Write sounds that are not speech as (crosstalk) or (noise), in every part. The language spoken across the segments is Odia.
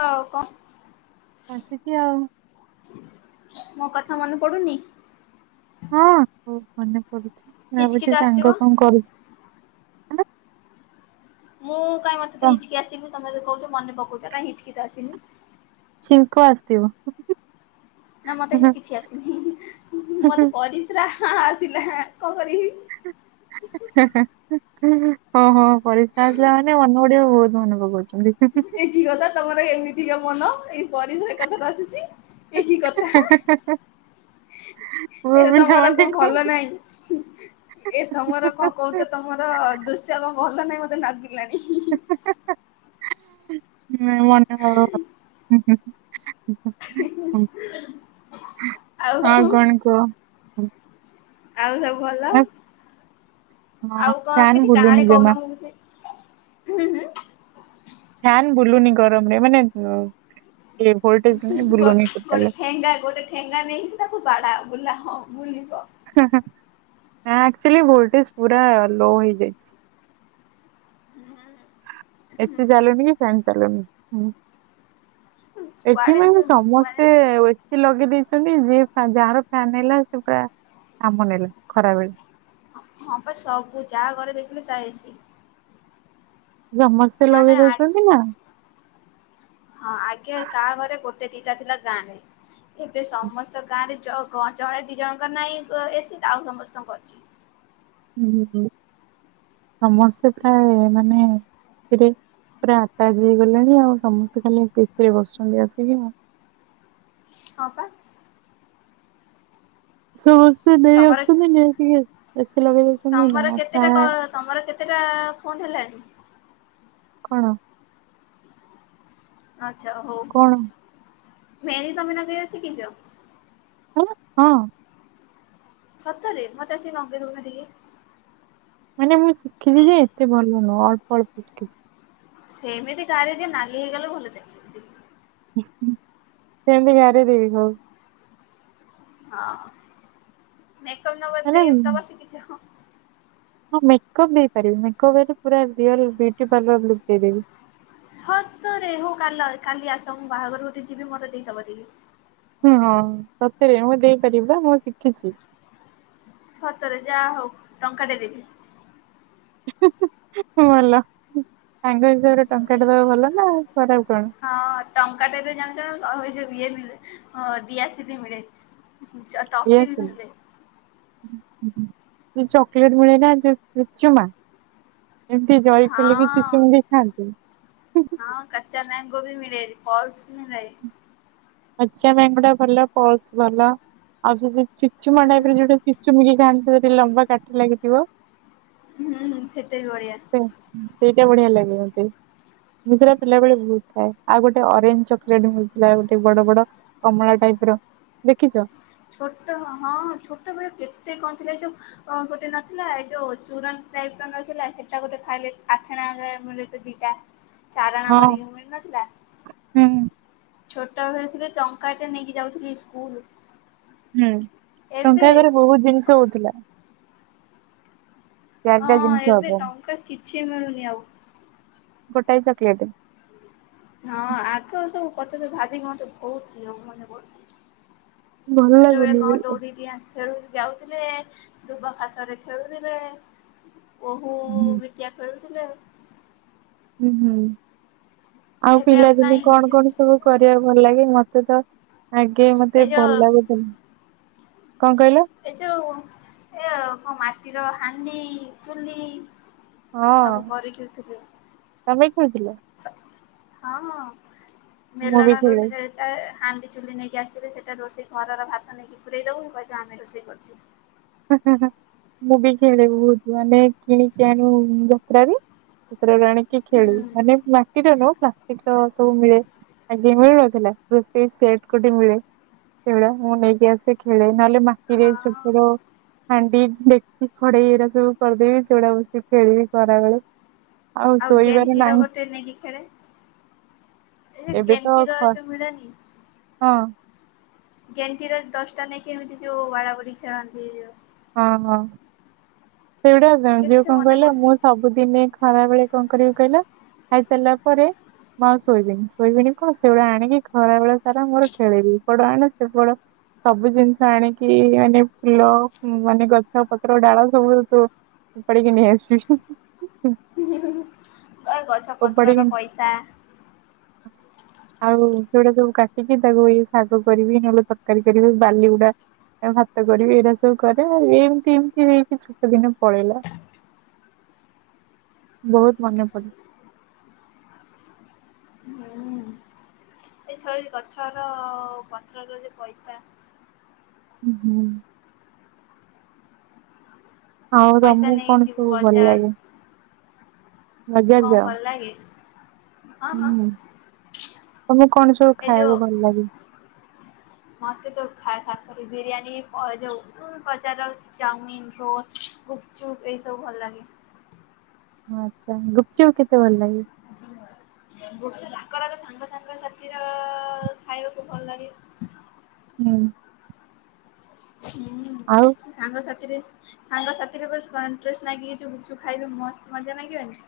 ହ କ (unintelligible) ବସିଛିି ଆଉ। ମୋ କଥା ମନେ ପଡୁନି? ହଁ ହଉ ମନେ ହିଚକି ତ ଭାବୁଛି ଆସିଥିବ। ସାଙ୍ଗ କଣ କରୁଚି? ମୁଁ କାଇ ମତେତ କଣ ହିଚକି ଆସିନି ତମେ ତ କହୁଚ ମନେ ପକଉଛ କାଇ ହଚକିଚ ତ ଆସିନି। ଛିଙ୍କ ଆସଥିବ। ନା ମତେ ତ କିଛି ଆସିନି ମତେ ପରିସ୍ରା ହଁ ଆସିଲା କଣ କରିବି? ହେଁ ହେଁ ହଁ ହଁ ପରିସ୍ରା ଆସିଲା ମାନେ (unintelligible) ମନେପକୋଉଚି। ଇଏ କିି କଥା ତମର ଏମିତି ଟିକେ ମନ ଏଇ ପରିଧ ଏକ ଥର ଆସିଚି ଏ କିି କଥା ପୁଅ ଏ ପିଲା ତମର ମାନେ କଁ କଣ ଭଲ ନାହିଁ ଏ ତମର କଣ କହୁଛ ତମର ଦୁଶ୍ୟ କଁ ଭଲ ନାହିଁ ମତ୍ (unintelligible) ଲାଣି ମନଟା (unintelligible) ହୁଁ ହୁଁ। (unintelligible) ଆଉ ଆ କଣ କୁହ? (inaudible) ଆଉ ସବୁ ଭଲ ହଁ ଆଉ କଁ ଫ୍ୟାନ କିଛି ବୁଲୁନି କାହାଣୀ ଜମା କହୁନା ମୁଁ କିଛି ହୁଁ ହୁଁ। ଫ୍ୟାାନ ବୁଲୁନି ଗରମରେ ମାନେ ଏ ଭୋଲଟେଜ ନାଇଁ ବୁଲୁନି ଗୋଟ୍ ଗୋଟେ ଟୋଟାଲ ଠେଙ୍ଗା ଗୋଟେ ଠେଙ୍ଗା ନେଇକି ତାକୁ ବାଡାଅ ବୁଲା। ହଁ ବୁଲିବ। (unintelligible) ଆକଚୋଲି ଭୋଲଟେଜ୍ ପୁରା ଲୋ ହେଇ ଯାଇଚି। ଏତେ ଜାଲଲେଣୀ ବି ଫ୍ୟାନ ଚାଲନି ହୁଁ। ଏଠି କୁଆଡେ ପାଇଁ ଉୁଁ ଯୋଉ ମାନେ ସମସ୍ତେ ଏସି ଲଗେଇ ଦେଇ ଚାନ୍ତି ଯିଏ ଫ୍ୟା ଯାହାର ଫ୍ୟାନେଲା ସେପୁରା ନାମ ନେଲା ଖରାବେଳେ। ହଁ ପା ସବୁ ଯା ଘରେ ଦେଖିନୁ ତା ଏସି ଜମସ୍ତେ ମାନେ ଲଗେଇ ଆ ଦଉଛନ୍ତି ନା। ହଁ ଆଗେ କାହା ଘରେ ଗୋ ସେ ଦିଇଟା ଥିଲା ଗାଁରେ। ଏବେ ସମସ୍ତ ଗାଁ ରେ ଚ କଣ ଚଣେ ଦି ଜଣଙ୍କ ର ନାହିଁ କ ଏସି ତାଉ ସମସ୍ତଙ୍କ ଅଛି। (unintelligible) ସମସ୍ତେ ପ୍ରାୟ ମାନେ ଏଠି ପୁରା ଆଟଚ ହେଇଗଲେଣି ଆଉ ସମସ୍ତେ ଖାଲି ଏସି ରେ ବସୁଛନ୍ତି ଆସିକି। ହଁ ପା। (inaudible) ଦେଇ ତମର ଆସୁନି ନେଇକି ଯାଉ। ଏସ୍। ତି ଲଗେଇଦେଇଛନ୍ତି ନା ତମର ଆ କେତେଟା କ ପ୍ରାୟ ତମର କେତେଟା ଫୋନ ହେଲାଣି? କଣ? ଯା ହଉ। କଣ ମେହେନ୍ଦି ତମେ ନଗେଇବା ଶିଖିଚ? ହଁ। ସତରେ ମତେ ଆସିି ନଗେଇ ଦଉନା ଟିକେ। ମାନେ ମୁଁ ଶିଖିଚି ଯେ ଏତେ ଭଲ ନୁହଁ ଅଳ୍ପ ଅଳ୍ପ ଶିଖିଚ଼ି। ସେମିତି ଗାରେଇ ଦିଅ ନାଲି ହେଇଗଲେ ଭଲ ଦେଖିବ ଦିସି ସେନ୍ତି ଗରେଇ ଦେବି ଖଉ। ହଁ। ମେକଅପ ନବା ଦେ ମାନେ ଦବା ଶିଖିଛ? ହଁ ମେକଅପ୍ ଦେଇପାରିବି ମେକପ ପୁରା ରିଅଲ ବିୟୁଟି ପାର୍ଲର ଲୁକ ଦେଇଦେବି। ସତରେ ହଉ କା କାଲି ଆସ ମୁଁ ବାହାଘର ଗୋଟେ ଯିବି ମୋର ଦେଇଦବ ଯଦି। ହୁଁ ହଁ ସତରେ ମୁଁ ଦେଇପାରିବି ପା ମୁଁ ଶିଖିଛି। ସତରେ ଯାହା ହଉ ଟଙ୍କା ଟେ ଦେବି। ଭଲ ସାଙ୍ଗ ହିସାବରେ ଟଙ୍କାଟବା ଭଲ ନା ଖରାପ କଣ। ଟଙ୍କାଟେରେ ଜାଣିଛ ହଁ ଯୋଉ ଦିଆ ଦିଆସିଲି ମିଳେ। ଟଫି ବି ମିଳେ (inaudible) ଚକଲେଟ ମିଳେ ନା ଯୋଉ ଚୁଚ୍ଚୁମା ଏମିତି ଜରି ଖୋଲିକି କି ହଁ। ଚୁଚୁମି ଖାଆନ୍ତି। କଚା ମିଳେ ଫଲସ ମିଳେ। କଚା ମଙ୍ଗୋ ଟା ଭଲ ପଲସ ଭଲ ଆଉ ସେ ଚୁଚୁମା ହୁଁ। ଟାଇପ ରେ ଯଉଟା ଚୁଚୁମି କି ଖାଆନ୍ତି ସେ ଲମ୍ବା କାଠି ଲାଗି ଥିବ। ହୁଁ। (unintelligible) ସେଇଟା ବଢିଆ ଲାଗେ ମତେ ମୁଁ ସେଇଟା ପିଲାବେଳେ ବହୁତ ଖାଏ ଆଉ ଗୋଟେ ଅରେଞ୍ଜ ଚକଲେଟ ମିଳୁଥିଲା ଗୋଟେ ବଡ ବଡ କମଳା ଟାଇପ ର ଦେଖିଛ? ଛୋଟ ହଁ ହଁ ଛୋଟ ବେଳେ କେତେ କଣ ଥିଲା ଏ ଯୋଉ ଗୋଟେ ନଥିଲା ଏ ଯୋଉ ଚୁରନ ଟାଇପ ର ନଥିଲା ସେଟା ଗୋଟେ ଥାଏ ଅଠେଣା ମିଳୁଥିଲା ଦିଟା। ଚାରଣା ହଁ କର ବି ମିଳୁନଥିଲା? ହୁଁ ଛୋଟ ବେଳେ ଥିଲେ ଟଙ୍କା ଟେ ନେଇକି ଯାଉଥିଲି ସ୍କୁଲ। ହୁଁ ଏବେ ଟଙ୍କା ଘରେ ବହୁତ ଜିନିଷ ହଉଥିଲା। ଚାରିଟା ହଁ ଜିନିଷ ଏବେ ହବ ଟଙ୍କା କିଛି ମିଳୁନି ଆଉ। ଗୋଟାାଇ ଚୋଗୋଲେଡ ହଁ ଆଗ ସବୁ କଥା ତ ଭାବିକି ମତେ ବହୁତ ିଅ ମନେ କର ଭଲ ଲାଗୁନି। ଖେଳ ଯାଉଥିଲେ ଦୁବ ଖାସ ରେ ଖେଳୁଥିଲେ। ବୋଉ ହୁଁ ବିଟିଆ ଖେଳୁ ହ (unintelligible) ହୁଁ ହୁଁ। ଆଉ ଏବେ ପିଲାଦିନେ କାଇଁ କଣ କଣ ସବୁ କରିବାକୁ ଭଲ ଲାଗେ ମତେ ତ ଆଗେ ଏ ମତେ ଯୋଉ ଭଲ ଲାଗୁଥିଲା। କଣ କହିଲ ଏ ଯୋଉ ଏ କଣ ମା ମାଟିର ହାଣ୍ଡି ଚୁଲି ହଁ ସବୁ କରିକିଉଥିଲୁ ତମେ ଖାଇଥିଲ। ହ ହ। ବି ମେଲଣରୁ ଖେଳେ ହାଣ୍ଡି ଚୁଲି ନେଇକି ଆସିଥିଲେ ସେ ଏ ରୋଷେଇ ଘରର ଭାତ ନେଇକି ପୁରେଇ ଦେବୁ (unintelligible) ରୋଷେଇ କରୁଛି ହୁଁ ହୁଁ ହୁଁ। ମୁଁ ବି ଖେଳିବି ବହୁତ ମାନେ କିଣିକି ଆଣୁ ଯାତ୍ରା ବି ପତ୍ରରେ ଆଣିକି ହୁଁ ଖେଳୁ ମାନେ ମାଟିରେ ନୁହେଁ ପ୍ଲାଷ୍ଟିକରେ ସବୁ ମିଳେ ଆଗେ ମିଳୁନଥିଲା ରୋଷେଇ ସେଟ୍ ଗୋଟେ ମିଳେ ଖେଳେ ମୁଁ ନେଇକି ଆସେ ଖେଳେ ନହେଲେ ମାଟିରେ ହଁ ଛୋଟ ର ହାଣ୍ଡି ଡେକଚି କଡ଼େଇ ଏଗୁଡା ସବୁ କରିଦେବି ସେଗୁଡା ବସି ଖେଳିବି ଖରାବେେଳ ଆଉ ଗେଣ୍ଟିର ଗୋଟେ ନେଇକି ଖେଳେ ଏ ଏବେ ତ ଗେଣ୍ଟିର ଖ ଯୋଉ ମିଳେନି ହଁ ଗେଣ୍ଟିର ଦଶଟା ନେଇକି ଏମିତି ଯୋଉ ବାଡା ବାଡି ଖେଳନ୍ତି। ହଁ ହଁ। ସେଇଗୁଡା ଯଉ କେତେ କଣ ମନେ କହିଲେ ମୁଁ ପଡୁନି ସବୁଦିନେ ଖରା ବେଳେ କଣ କରିବି କହିଲା ଖାଇସାରିଲା ପରେ ମୁଁ ଆଉ ଶୋଇବିନି ଶୋଇବିନି କଣ ସେଇଭଳିଆ ଆଣିକି ଖରା ବଳେ ସାରା ମୋର ଖେଳିବି ଏପଟ ଆଣେ ସେପଟ ସବୁ ଜିନିଷ ଆଣିକି ମାନେ ଫୁଲ ମାନେ ଗଛ ପତ୍ର ଡାଳ ସବୁ ତ ଉପାଡ଼ିିକି ନେଇ ଆସିବି। ଗଛ ଉପାଡିକି ପତ୍ରର ପଇସା ଆଉ ସେଗୁଡା ସବୁ କାଟିକି ତାକୁ ଇ ଶାଗ କରିବି ନହେଲେ ତରକାରୀ କରିବି ବାଲିଗୁଡା ଭାତ କରିବି ଏଇଡା ସବୁ କରେ ଆଉ ଏମିତି ଏମତି ହେଇକି ସେ ଦିନ ପଳେଇଲା ବହୁତ ମନେ ପଡେ। ହୁଁ ଏ (unintelligible) ଗଛର ପତ୍ରର ଯଦି ପଇସା ହୁଁ। ଆଉ ପଇସା ତମକୁ ନେଇ କଣ ଯିବୁ ସବୁ ଭଲ ଲାଗେ? ବଜାର ହଁ ଯାଅ? ଭଲ ଲାଗେ। ହଁ ହଁ ହୁଁ ତମକୁ କଣ ସବୁ ଏ ଯୋଉ ଖାଇବାକୁ ଭଲ ଲାଗେ? ମତେ ଯୋଉ ଶାଶୁ ବିରିୟାନୀ ଏ ଯୋଉ ବଜାରର ଚାଉମିନ ରୋଲ୍ ଗୁପଚୁପ୍ ଏଇ ସବୁ ଭଲ ଲାଗେ। ଆଚ୍ଛା ଗୁପଚୁପ କେତେ ଭଲ ଲାଗେ? (unintelligible) (inaudible) ଉତ୍କଳ ର ସାଙ୍ଗ ସାଙ୍ଗ ସାଥିର ଖାଇବାକୁ ଭଲ ଲାଗେ। ହୁଁ। ହୁଁ ଆଉ ସାଙ୍ଗସାଥିରେ। ସାଙ୍ଗ ସାଥି ରେ ଯୋଉ କନଟେଷ୍ଟ ବଲାଗି ଯୋଉ ଖାଇବ ମସ୍ତ ମଜା ଲାଗିବନି।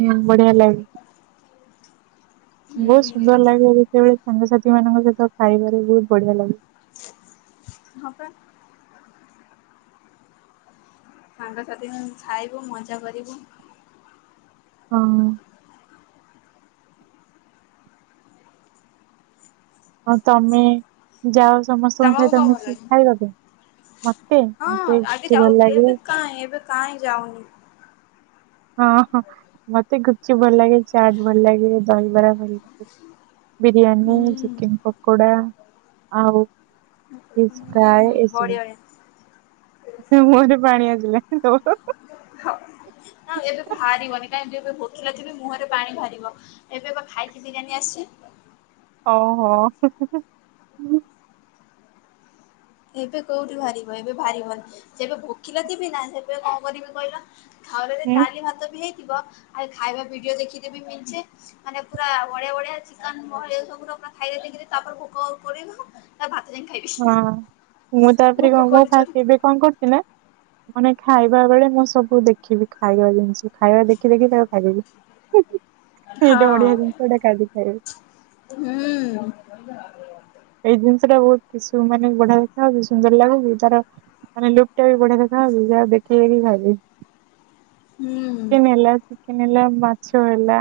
ହୁଁ ବଢିଆ ଲାଗେ। ବହୁତ ହୁଁ ସୁନ୍ଦର ଲାଗେ ଯେତେବେଳେ ସାଙ୍ଗସାଥି ସେମାନଙ୍କ ସହିତ ଖାଇବାରେ ବହୁତ ବଢିଆ ଲାଗେ। ହଁ ପରା। ସାଙ୍ଗସାଥି ଖାଇବୁ ମଜା କରିବୁ। ହଁ। ହ ତମେ ଯାଅ। ସମସ୍ତଙ୍କ ତମକୁ ସହିତ କଣ ଭଲ ମିଶିକି ଲାଗେ? ଖାଇବ କିଏ ମତେ ହଁ ମତେ ଆଗେ ଗୁପଚୁପ ଭଲ ଯାଉଥିଲି ଏବେ ଲାଗେ। କାହିଁ ଏବେ କାହିଁ ଯାଉନି। ହଁ ହଁ ମତେ ଗୁପଚୁପ୍ ଭଲ ଲାଗେ ଚାଟ ଭଲ ଲାଗେ ଦହିବରା ଭଲ ଲାଗେ। ବିରିୟାନୀ ହୁଁ ଚିକେନ ପକୋଡ଼ା। ଆଉ। ଫିସ ଫ୍ରାଏ ହୁଁ ଏ ସବୁ। ବଢିଆ ବଢିଆ। ମୋ ମୁଁହ ରୁ ପାଣି ଆସିଲା ତୋର? ହଁ ଏବେ ବାହାରିବନି କାଇଁ ଏବେ ଏବେ ଭୋକିଲା ଥିବି ମୁହରେ ପାଣି ବାହାରିବ ଏବେ ପା ଖାଇକି ବିରିୟାନୀ ଆସିଛି। ଓ ହୋ। ଏବେ କୋଉଠି ବାହାରିବ ଏବେ ବାହାରିବନି ଯେବେ ଭୋକିଲା ଥିବି ନା ସେବେ କଣ କରିବି କହିଲ? ଘରେ ହୁଁ, ଡାଲି ଭାତ ବି ହେଇ ଥିବ ଆଗ ଖାଇବା ଭିଡିଓ ଦେଖି ଦେବି ମେଞ୍ଚେ ମାନେ ପୁରା ବଢିଆ ବଢିଆ ଚିକେନ ବହେ ସବୁ ର ଖାଇବା ଦେଖିଦେବି ତାପରେ ଭୋକ କରିବ ତା ଭା ଯାଇଁକି ଖାଇବିି। ହଁ ମୁଁ ତାପରେ କ ମୁଁ ଫାର୍ଷ୍ଟ ଏବେ କଣ କରୁଛି ନା। ମାନେ ଖାଇବା ବେଳେ ମୁଁ ସବୁ ଦେଖିବି ଖାଇବା ଜିନିଷ ଖାଇବା ଦେଖି ଦେଖି ତାକୁ ଖାଇଦେବି। ସେଇଟା ହଁ ବଢିଆ ଜିନିଷଟା କାଲି ଖାଇବି। ହୁଁ। ଏଇ ଜିନିଷ ଟା ବହୁତ କିଶୁ କିଛି ମାନେ ବଢିଆ ଦେଖା ହଉଛି ସୁନ୍ଦର ଲାଗୁଛି ତାର ମାନେ ଲୁକ୍ ଟା ବି ବଢିଆ ଦେଖା ହଉଛି ଯାହା ଦେଖୁ ଦେଖୁ ଖାଇଦେବି। ହୁଁ ଚିକେନ ହେଲା। କେନ ହେଲା ମାଛ ହେଲା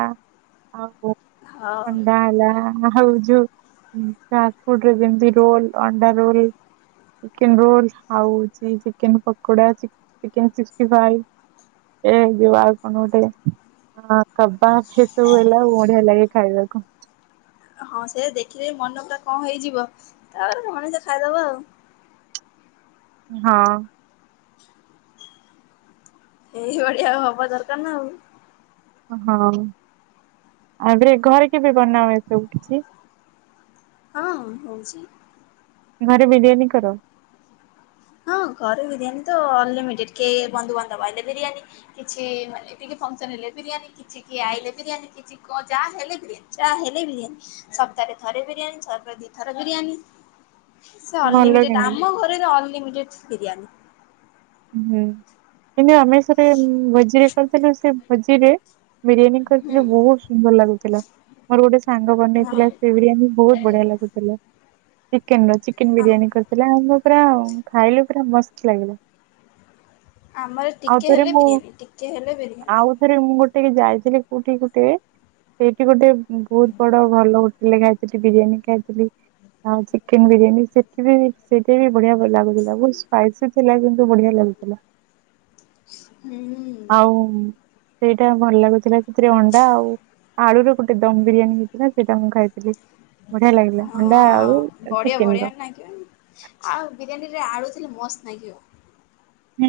ଆଉ। ହଉ। ଥଣ୍ଡା ହେଲା ଆଉ ଯୋଉ ହୁଁ। ଫାର୍ଷ୍ଟ ଫୁଡ୍ ରେ ବି ଯେମିତି ରୋଲ୍, ଅଣ୍ଡା ରୋଲ୍ ଚିକେନ୍ ରୋଲ୍, ଆଉ ହଉଚି chicken pakoda, ଚିକ chicken sixty five ଏ ଯୋଉ ଆଉ କଣ ଗୋଟେ ଆ, କବାବ ଏ ସବୁ ହେଲା ଆଉ ବଢିଆ ଲାଗେ ଖାଇବାକୁ। ହଁ ସେ ଦେଖିଲେ ମନ ପୁରା କଣ ହେଇଯିବ ତାପରେ ସେମାନେ ସେ ଖାଇଦବ। ହଁ। ଏଇଭଳିଆ ହବା ଦରକାର ନା ଆଉ। ହଁ ଆରେ ଘରେ କେବେ ବନାଅ ଏ ସବୁ? ହଁ ହଉଛି। ଘରେ ବିରିୟାନୀ କର? ହଁ ଘରେ ବିରିୟାନୀ ତ ଅନଲିମିଟେଡ୍। କେ ଏ ବନ୍ଧୁବାନ୍ଧବ ଆଇଲେ ବିରିୟାନୀ, କିଛି ମାନେ ଟିକେ ଫଂକ୍ସନ୍ ହେଲେ ବିରିୟାନୀ, କିଛି କି ଆଇଲେ ବିରିୟାନୀ କିଛି କ -ଯାହା ହେଲେ ବିରିୟାନୀ, ଯାହା ହେଲେ ବିରିୟାନୀ ସପ୍ତାହରେ ଥରେ ବିରିୟାନୀ, ସପ୍ତାହ ରେ ଦି ଥରେ ବିରିୟାନୀ। ସେ ଭଲ ଅନଲିମିଟେଡ୍। କିନ୍ତୁ ଆମ ଘରେର ଅନଲିମି କିଟସ୍ ବିରିୟାନୀ। ହୁଁ କିନ୍ତୁ ଆମେ ସେଠି ଭୋଜିରେ କରିଥିଲୁ। ସେ ଭୋଜିରେ ବିରିୟାନୀ କରିଥିଲୁ ହୁଁ ବହୁତ ସୁନ୍ଦର ଲାଗୁଥିଲା। ମୋର ଗୋଟେ ସାଙ୍ଗ ହଁ ବନେଇଥିଲା ସେ ବିରିୟାନୀ ବହୁତ ବଢିଆ ଲାଗୁଥିଲା। ଚିକେନ୍ ର ଚିକେନ୍ ଆମ ବିରିୟାନୀ କରିଥିଲା। ଆଉ ମୁଁ ପୁରା ଆଉ ଖାଇଲୁ ପୁରା ମସ୍ତ ଲାଗିଲା। ଆମର ଆଉ ଟିକେ ଥରେ ହେଲେ ମୁଁ ବିରିୟାନୀ ଟିକେ ହେଲେ ବିରିୟାନୀ। ଟିକେ ଯାଇଥିଲି କୋଉଠି ଗୋଟେ ସେଇଠି ଗୋଟେ ବହୁତ ବଡ ଭଲ ହୋଟେଲ୍ ରେ ଖାଇଥିଲି ବିରିୟାନୀ ଖାଇଥିଲି। ଆଉ ଚିକେନ୍ ବିରିୟାନୀ ସେଠି ବି ସେଠି ଭି ବଢିଆ ଭଲ ଲାଗୁଥିଲା ବହୁତ୍ ସ୍ପାଇସି ଥି (inaudible) ତ ବଢିଆ ଲାଗୁଥିଲା। ଆଉ ସେଇଟା ଭଲ ଲାଗୁଥିଲା। ସେଥିରେ ଅଣ୍ଡା ଆଉ ଆଳୁର ଗୋଟେ ଦମ୍ ବିରିୟାନୀ ହେଇଥିଲା ସେଇଟା ମୁଁ ଖାଇଥିଲି। ବଢିଆ ଲାଗିଲା ହଁ ଅଣ୍ଡା ଆଳୁ ବଢିଆ ଚିକେନ ର ବଢିଆ ନାଗିବ ନା, ଆଉ ବିରିୟାନୀ ସେଥିରେ ଆଳୁଥିଲେ ମସ୍ତ ନାଗିବ। ହୁଁ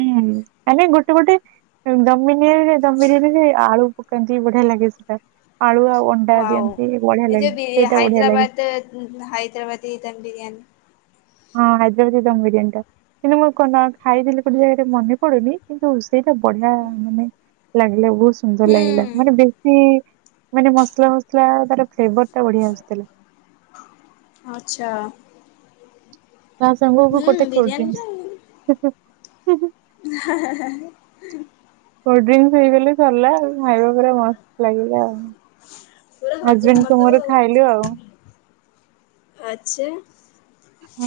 ଆମେ ଗୋଟେ ଗୋଟେ ଦମ୍ ମି ବିରିୟାନୀ ରେ ଦମ୍ ବିରିୟାନୀ ରେ ଆଳୁ ପକାନ୍ତି ବଢିଆ ଲାଗେ ସେଟା। ଆଳୁ ଆଉ ଅଣ୍ଡା ଦିଅନ୍ତି ବଢିଆ ୱାଅ ଏ ଲାଗେ ଯେବି ସେଇଟା ବଢିଆ ଲାଗେ। ହାଇଦ୍ରାବାଦ ଉଁ, ହାଇଦ୍ରାବାଦୀ ଦମ୍ ବିରିୟାନୀ। ହଁ ହାଇଦ୍ରାବାଦୀ ଦମ୍ ବିରୀୟାନୀ ଟା କିନ୍ତୁ ମୁଁ କଣନା ଖାଇଥିଲି ଗୋଟେ ଜାଗାରେ ମନେ ପଡୁନି କିନ୍ତୁ ସେଇଟା ବଢିଆ ମାନେ ଲାଗିଲା ବହୁତ୍ ସୁନ୍ଦର ହୁଁ ଲାଗିଲା, ମାନେ ବେଶୀ ମାନେ ମସଲା ଫସଲା ତାର ଫ୍ଲେଭର୍ ଟା ବଢିଆ ଆସୁଥିଲା। ଆଚ୍ଛା ତା ସାଙ୍ଗକୁ ହୁଁ ଗୋଟେ କୋଲଡ୍ରିଙ୍କସ। ହୁଁ ହୁଁ। ହା ହା ହା ହା। କୋଲଡ୍ରିଙ୍କସ ହେଇଗଲେ ସରିଲା ଆଉ। ଖାଇବା ପୁରା ମସ୍ତ ଲାଗିଲା ଆଉ ପୁରା ହଜମ ହଜବେଣ୍ଡ କୁ ମୋର ଖାଇଲୁ ଆଉ। ଆଛା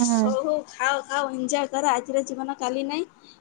ହୁଁ। ହଉ ଖାଅ। ଖାଓ ଏଞ୍ଜୟ୍ କର ଆଜିର ଜୀବନ କାଲି ନାଇଁ।